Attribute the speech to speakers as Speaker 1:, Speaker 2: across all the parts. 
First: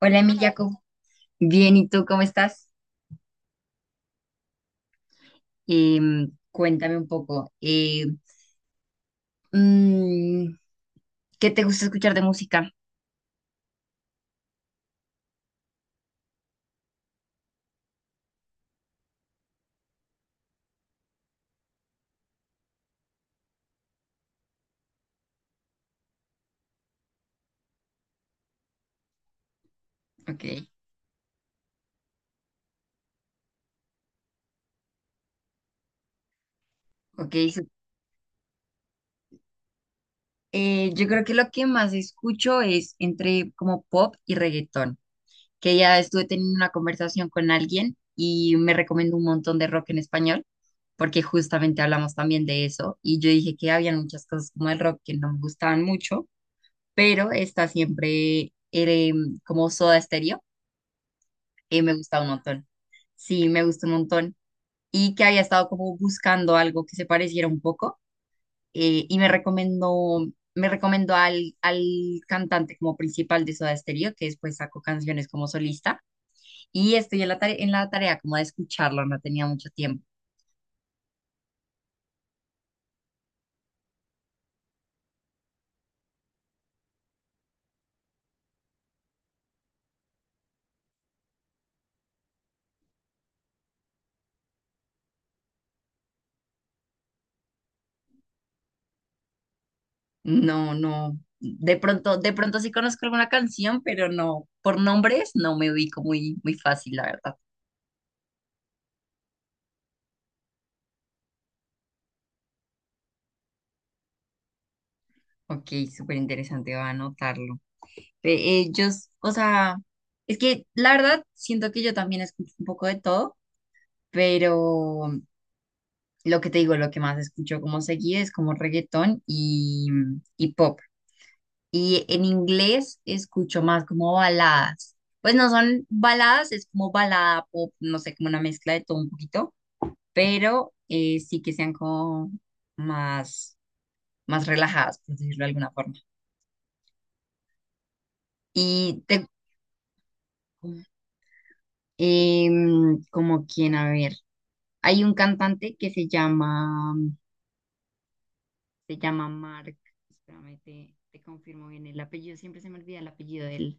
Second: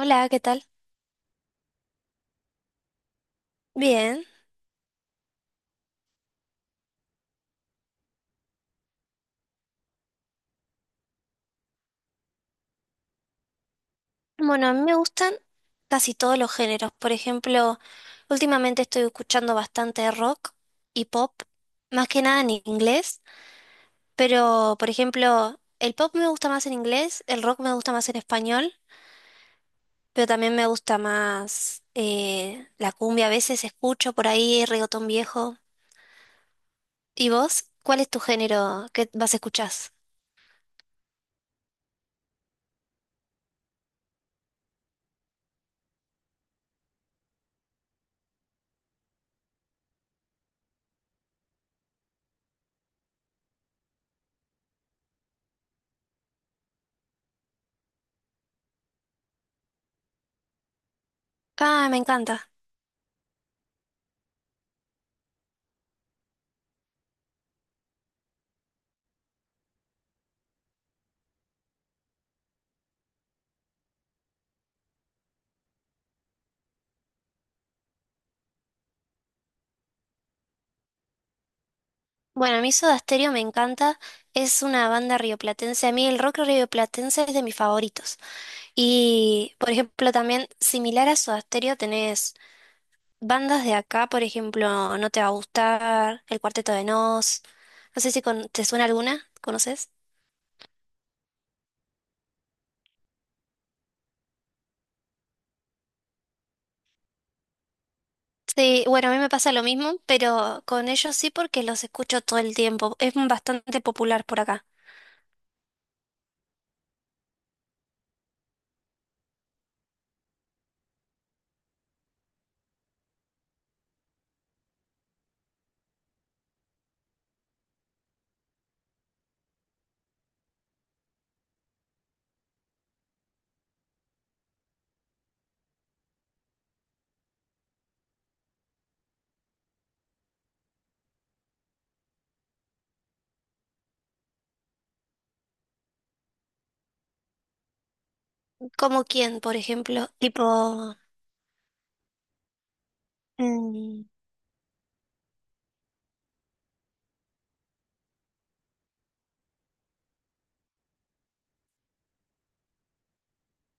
Speaker 1: Hola, mi
Speaker 2: ¿qué tal?
Speaker 1: Jacob. Bien, ¿y tú cómo estás?
Speaker 2: Bien.
Speaker 1: Cuéntame un poco. Mm, ¿Qué te gusta escuchar de música?
Speaker 2: Bueno, a mí me gustan casi todos los géneros. Por ejemplo, últimamente estoy escuchando bastante rock y pop, más que nada en inglés, pero por ejemplo, el pop me gusta más en inglés, el rock me gusta más en español, pero
Speaker 1: Ok,
Speaker 2: también me gusta más la cumbia. A veces escucho por ahí reggaetón viejo. ¿Y
Speaker 1: ok.
Speaker 2: vos? ¿Cuál es tu género que vas a escuchar?
Speaker 1: Yo creo que lo que más escucho es entre como pop y reggaetón, que ya estuve teniendo una conversación con alguien y me recomendó un montón de rock en español, porque justamente hablamos también de eso y yo dije que había muchas cosas como el rock que no me gustaban mucho, pero está siempre como Soda Stereo. Y
Speaker 2: Ah,
Speaker 1: me
Speaker 2: me
Speaker 1: gusta un
Speaker 2: encanta.
Speaker 1: montón. Sí, me gusta un montón. Y que había estado como buscando algo que se pareciera un poco. Y me recomendó al cantante como principal de Soda Stereo, que después sacó canciones como solista. Y estoy en la tarea como de escucharlo, no tenía mucho tiempo.
Speaker 2: Bueno, a mí Soda Stereo me encanta, es una banda rioplatense, a mí el rock rioplatense es de mis favoritos. Y, por ejemplo, también similar a Soda Stereo tenés bandas de acá, por ejemplo, No te va a gustar, El Cuarteto de Nos, no sé si te suena alguna, ¿conoces?
Speaker 1: No, no. De pronto sí conozco alguna canción, pero no, por nombres no me ubico muy, muy fácil, la verdad.
Speaker 2: Sí, bueno, a mí me pasa lo mismo, pero con ellos sí porque los escucho todo el tiempo, es bastante popular por acá.
Speaker 1: Ok, súper interesante, voy a anotarlo. Ve, ellos, o sea, es que la verdad siento que yo también escucho un poco de todo, pero lo que te digo, lo que más escucho como seguido es como reggaetón y pop. Y en inglés escucho más como baladas. Pues no son baladas, es como balada pop, no sé, como una mezcla de todo un poquito, pero sí que sean como más, más relajadas, por decirlo de alguna forma. Y
Speaker 2: ¿Como
Speaker 1: te,
Speaker 2: quién, por ejemplo? Tipo,
Speaker 1: como quien, a
Speaker 2: mm,
Speaker 1: ver. Hay un cantante que se llama Mark, espérame, te confirmo bien el apellido, siempre se me olvida el apellido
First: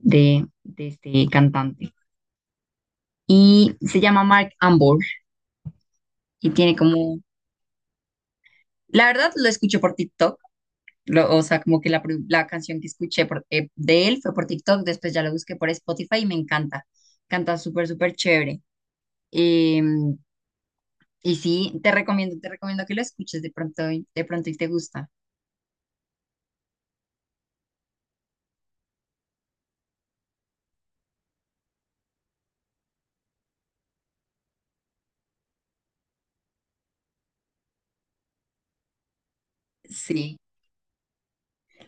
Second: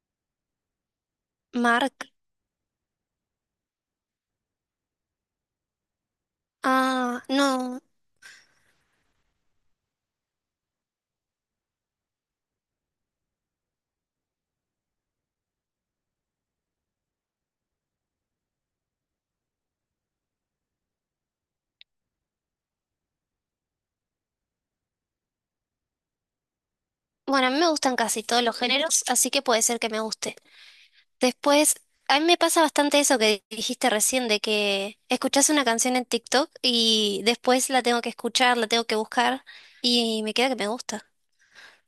Speaker 1: de este cantante.
Speaker 2: Mark.
Speaker 1: Y se llama Mark Ambor y tiene como,
Speaker 2: Ah, no.
Speaker 1: la verdad lo escuché por TikTok, o sea, como que la canción que escuché de él fue por TikTok, después ya lo busqué por Spotify y me encanta, canta súper, súper chévere. Em, y sí, te recomiendo que lo escuches de pronto, de pronto y te gusta.
Speaker 2: Bueno, a mí me gustan casi todos los géneros, así que puede ser que me guste. Después, a mí me pasa bastante eso que dijiste recién, de que escuchás una canción en TikTok y después la tengo que escuchar, la tengo que buscar y me
Speaker 1: Sí.
Speaker 2: queda que me gusta.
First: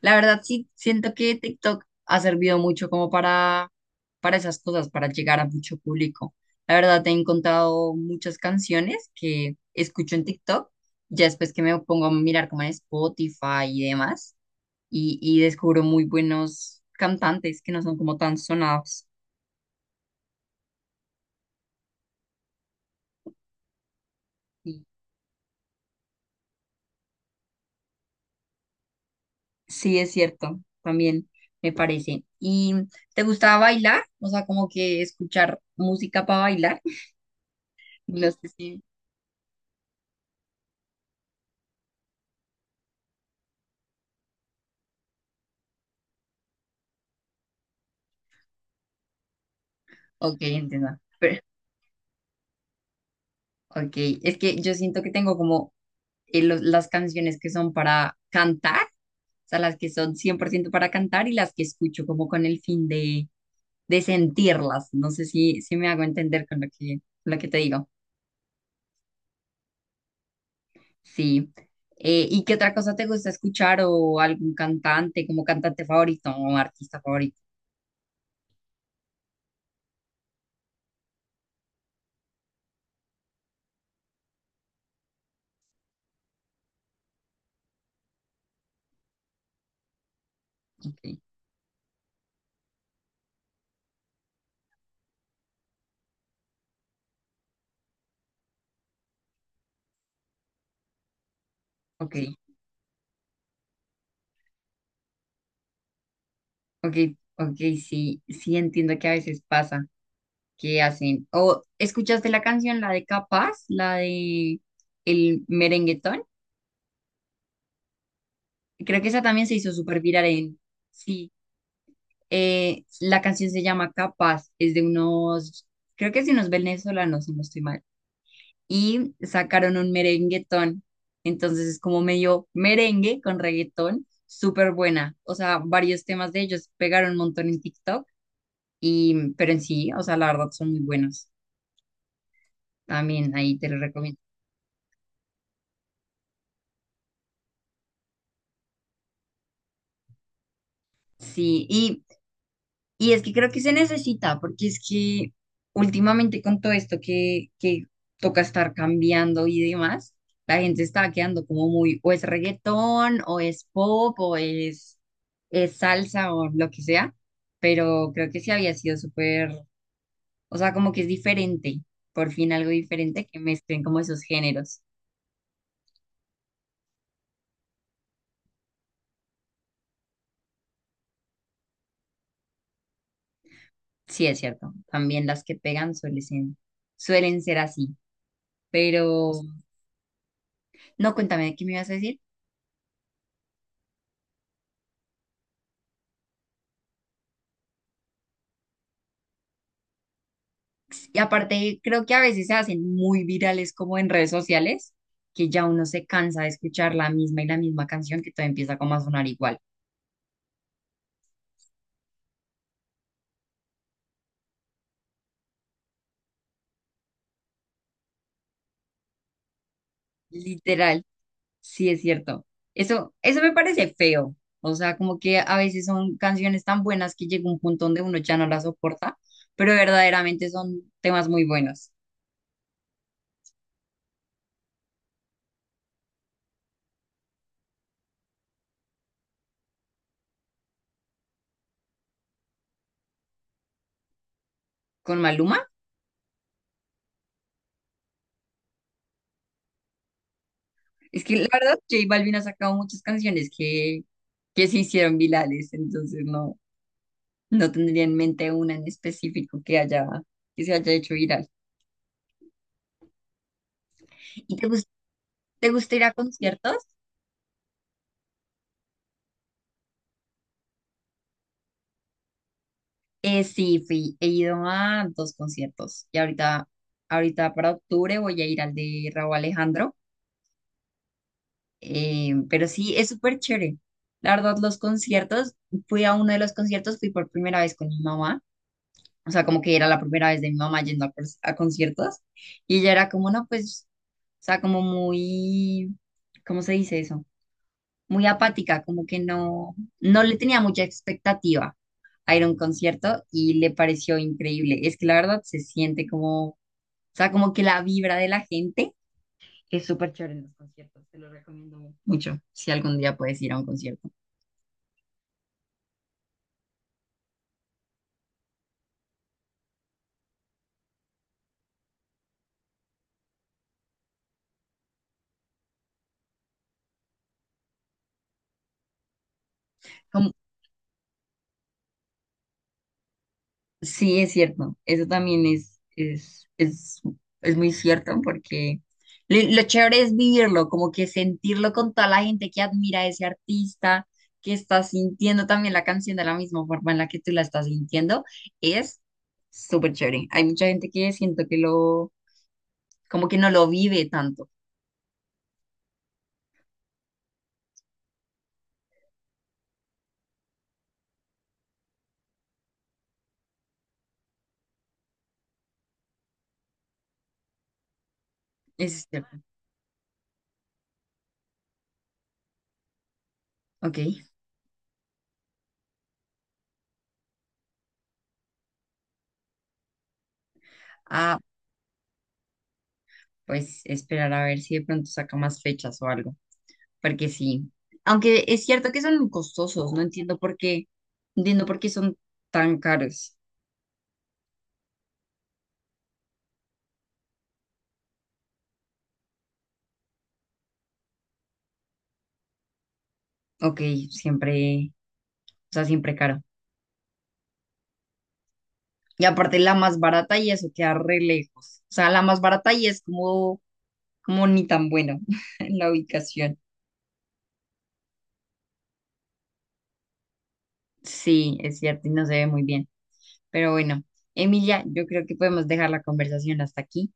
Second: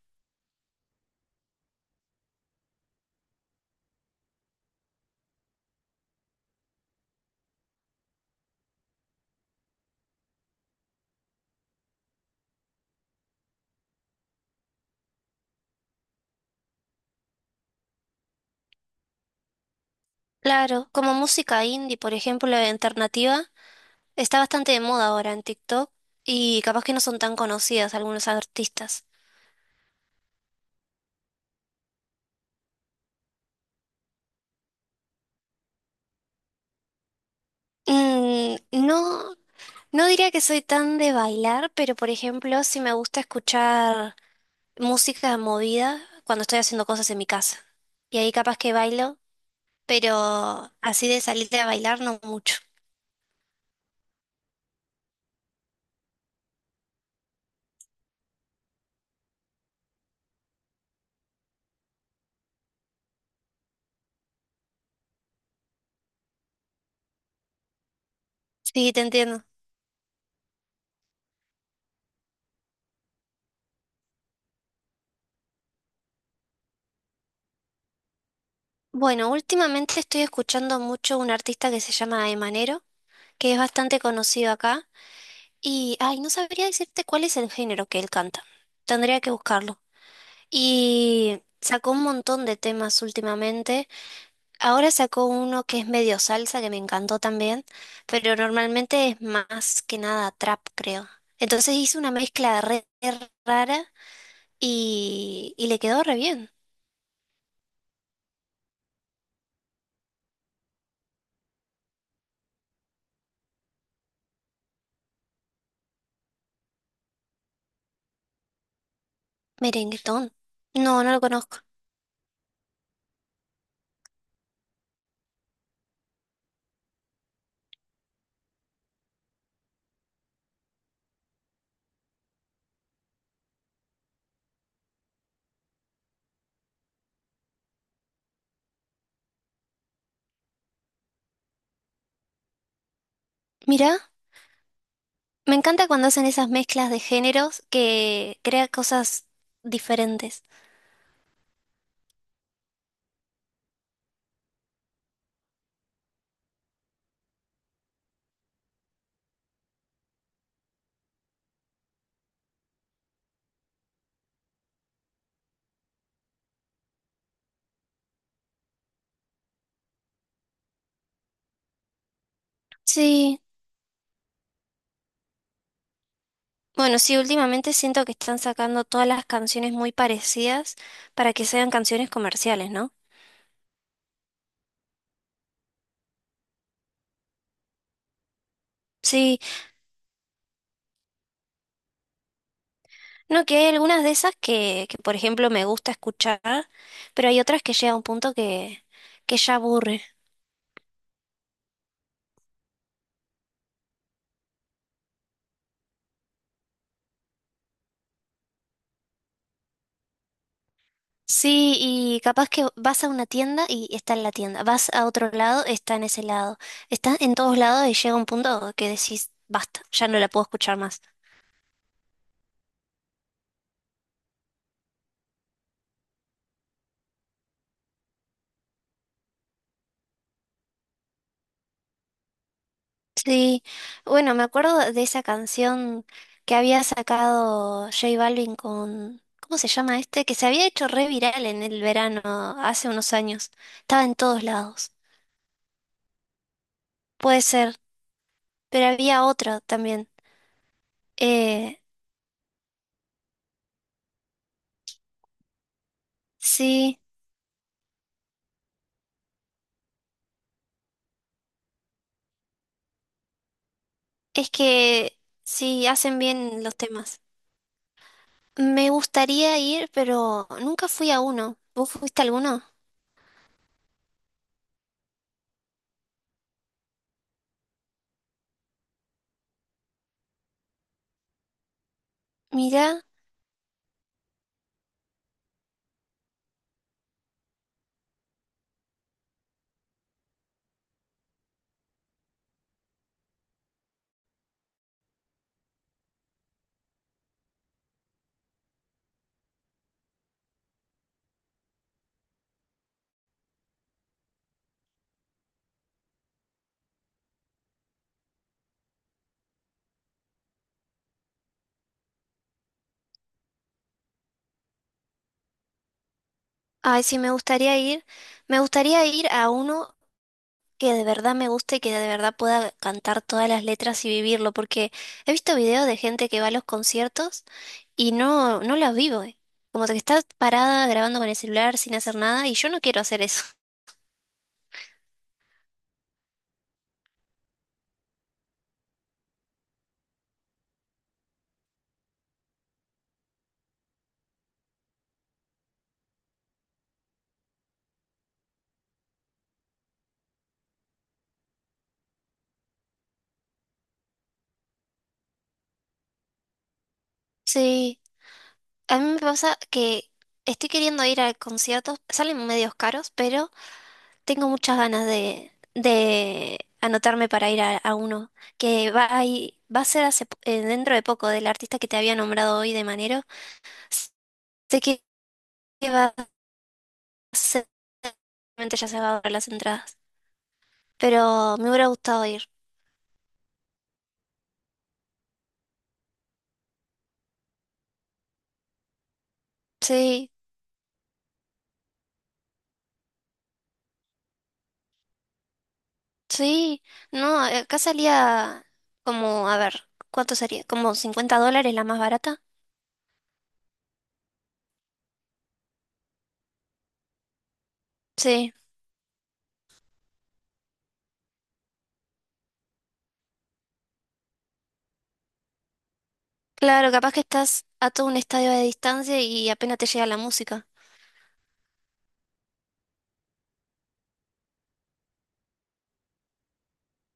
Speaker 1: La verdad, sí, siento que TikTok ha servido mucho como para esas cosas, para llegar a mucho público. La verdad, he encontrado muchas canciones que escucho en TikTok, ya después que me pongo a mirar como en Spotify y demás, y descubro muy buenos cantantes que no son como tan sonados.
Speaker 2: Claro, como música indie, por ejemplo, la alternativa, está bastante de
Speaker 1: Y
Speaker 2: moda ahora en TikTok y capaz que no son tan conocidas algunos artistas.
Speaker 1: sí, es cierto, también me parece. ¿Y te gusta bailar? O sea, como que escuchar música para bailar. No sé
Speaker 2: Mm,
Speaker 1: si...
Speaker 2: no, no diría que soy tan de bailar, pero por ejemplo, si me gusta escuchar música movida cuando estoy haciendo cosas en mi casa. Y ahí capaz que bailo, pero
Speaker 1: Ok, entiendo.
Speaker 2: así de salirte a bailar no mucho.
Speaker 1: Ok, es que yo siento que tengo como las canciones que son para cantar, o sea, las que son 100% para cantar y las que escucho como con el fin de sentirlas. No sé si, si me hago entender con lo que te digo.
Speaker 2: Sí, te entiendo.
Speaker 1: Sí. ¿Y qué otra cosa te gusta escuchar o algún cantante, como cantante favorito o artista favorito?
Speaker 2: Bueno, últimamente estoy escuchando mucho un artista que se llama Emanero, que es bastante conocido acá. Y, ay, no sabría decirte cuál es el género que él canta. Tendría que buscarlo.
Speaker 1: Ok,
Speaker 2: Y sacó un montón de temas últimamente. Ahora sacó uno que es medio salsa, que me encantó también, pero normalmente es más que nada trap, creo. Entonces hice una
Speaker 1: ok,
Speaker 2: mezcla re, re rara y le quedó re bien.
Speaker 1: ok, ok, sí, sí entiendo que a veces pasa. Que hacen. ¿O escuchaste la canción, la de Capaz, la de el merenguetón? Creo que esa también se hizo súper viral
Speaker 2: Merenguetón.
Speaker 1: en...
Speaker 2: No, no lo
Speaker 1: Sí,
Speaker 2: conozco.
Speaker 1: la canción se llama Capaz, es de unos, creo que es de unos venezolanos, si no estoy mal. Y sacaron un merenguetón, entonces es como medio merengue con reggaetón, súper buena. O sea, varios temas de ellos pegaron un montón en TikTok, y, pero en sí, o sea, la verdad son muy buenos. También ahí te lo
Speaker 2: Mirá,
Speaker 1: recomiendo.
Speaker 2: me encanta cuando hacen esas mezclas de géneros que crea cosas diferentes.
Speaker 1: Sí, y es que creo que se necesita, porque es que últimamente con todo esto que toca estar cambiando y demás, la gente está quedando como muy, o es reggaetón, o es pop, es salsa, o lo que sea, pero creo que sí había sido súper, o sea, como que es diferente, por fin algo diferente que
Speaker 2: Sí,
Speaker 1: mezclen como esos géneros.
Speaker 2: bueno, sí, últimamente siento que están sacando todas las canciones muy parecidas para que sean canciones comerciales, ¿no?
Speaker 1: Sí, es cierto, también las que pegan suelen, suelen ser así, pero
Speaker 2: Sí.
Speaker 1: no, cuéntame, ¿qué me ibas a decir?
Speaker 2: No, que hay algunas de esas que, por ejemplo, me gusta escuchar, pero hay otras que llega a un punto que ya aburre.
Speaker 1: Y aparte, creo que a veces se hacen muy virales como en redes sociales, que ya uno se cansa de escuchar la misma y la misma canción que todo empieza como a sonar igual.
Speaker 2: Sí, y capaz que vas a una tienda y está en la tienda, vas a otro lado, está en ese lado, está en todos lados y llega un punto que decís, basta, ya no la puedo escuchar más.
Speaker 1: Literal, sí es cierto. Eso me parece feo. O sea, como que a veces son canciones tan buenas que llega un punto donde uno ya no las soporta, pero verdaderamente son temas muy buenos.
Speaker 2: Sí, bueno, me acuerdo de esa canción que había sacado J Balvin con, ¿cómo se llama este? Que se había hecho re viral en el verano hace unos años, estaba en todos lados.
Speaker 1: Con Maluma,
Speaker 2: Puede ser. Pero había otra también.
Speaker 1: es que la verdad,
Speaker 2: Eh,
Speaker 1: J Balvin ha sacado muchas canciones que se hicieron virales, entonces no.
Speaker 2: sí,
Speaker 1: No tendría en mente una en específico que haya, que se haya hecho viral.
Speaker 2: es
Speaker 1: ¿Y
Speaker 2: que
Speaker 1: te
Speaker 2: sí,
Speaker 1: gusta ir a
Speaker 2: hacen bien los
Speaker 1: conciertos?
Speaker 2: temas. Me gustaría ir, pero nunca fui a uno. ¿Vos fuiste a alguno?
Speaker 1: Sí, fui, he ido a 2 conciertos y ahorita, ahorita para octubre voy a ir al de Raúl Alejandro, pero sí,
Speaker 2: Mira,
Speaker 1: es súper chévere. La verdad, los conciertos, fui a uno de los conciertos, fui por primera vez con mi mamá, o sea, como que era la primera vez de mi mamá yendo a, a conciertos y ella era como, no, pues, o sea, como muy, ¿cómo se dice eso? Muy apática, como que no, no le tenía mucha expectativa a ir a un concierto y le pareció increíble. Es que la verdad se siente como, o sea, como que la vibra de la gente es súper chévere en los conciertos. Te lo recomiendo mucho si algún día puedes ir a un concierto.
Speaker 2: ay, sí, me gustaría ir. Me gustaría ir a uno que de verdad me guste y que de verdad pueda cantar todas las letras y vivirlo, porque he visto videos de gente que va a los conciertos y no, no los vivo, eh. Como que estás
Speaker 1: Como
Speaker 2: parada grabando con el celular sin hacer nada y yo no quiero hacer eso.
Speaker 1: sí, es cierto. Eso también es muy cierto porque lo chévere es vivirlo, como que sentirlo con toda la gente que admira a ese artista, que está sintiendo también la canción de la misma forma en la que tú la estás sintiendo, es súper chévere. Hay mucha gente que siento que lo, como que no lo vive tanto.
Speaker 2: Sí. A mí me pasa que estoy queriendo ir a conciertos, salen medios caros, pero tengo muchas ganas de anotarme para ir a uno, que
Speaker 1: Eso es
Speaker 2: va a,
Speaker 1: cierto.
Speaker 2: va a ser dentro de poco del artista que te había nombrado hoy de Manero.
Speaker 1: Ok.
Speaker 2: Sé que va a ser, seguramente ya se va a agotar las entradas,
Speaker 1: Ah,
Speaker 2: pero me hubiera gustado ir.
Speaker 1: pues esperar a ver si de pronto saca más fechas o algo. Porque sí. Aunque es cierto que son costosos, no
Speaker 2: Sí,
Speaker 1: entiendo por qué, no entiendo por qué son tan caros.
Speaker 2: sí, no, acá salía como, a ver, ¿cuánto sería? ¿Como 50 dólares la más barata?
Speaker 1: Ok, siempre, o sea, siempre caro.
Speaker 2: Sí.
Speaker 1: Y aparte la más barata y eso queda re lejos. O sea, la más barata y es como, como ni tan bueno la ubicación.
Speaker 2: Claro, capaz que estás a todo un estadio de distancia y apenas te llega la música.
Speaker 1: Sí, es cierto y no se ve muy bien. Pero bueno, Emilia, yo creo que podemos dejar la conversación hasta aquí.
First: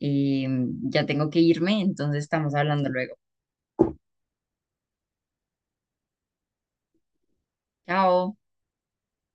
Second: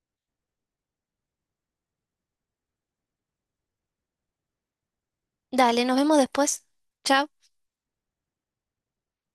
Speaker 1: Eh, ya tengo que irme, entonces estamos hablando luego.
Speaker 2: Dale, nos vemos después. Chao.
Speaker 1: Chao.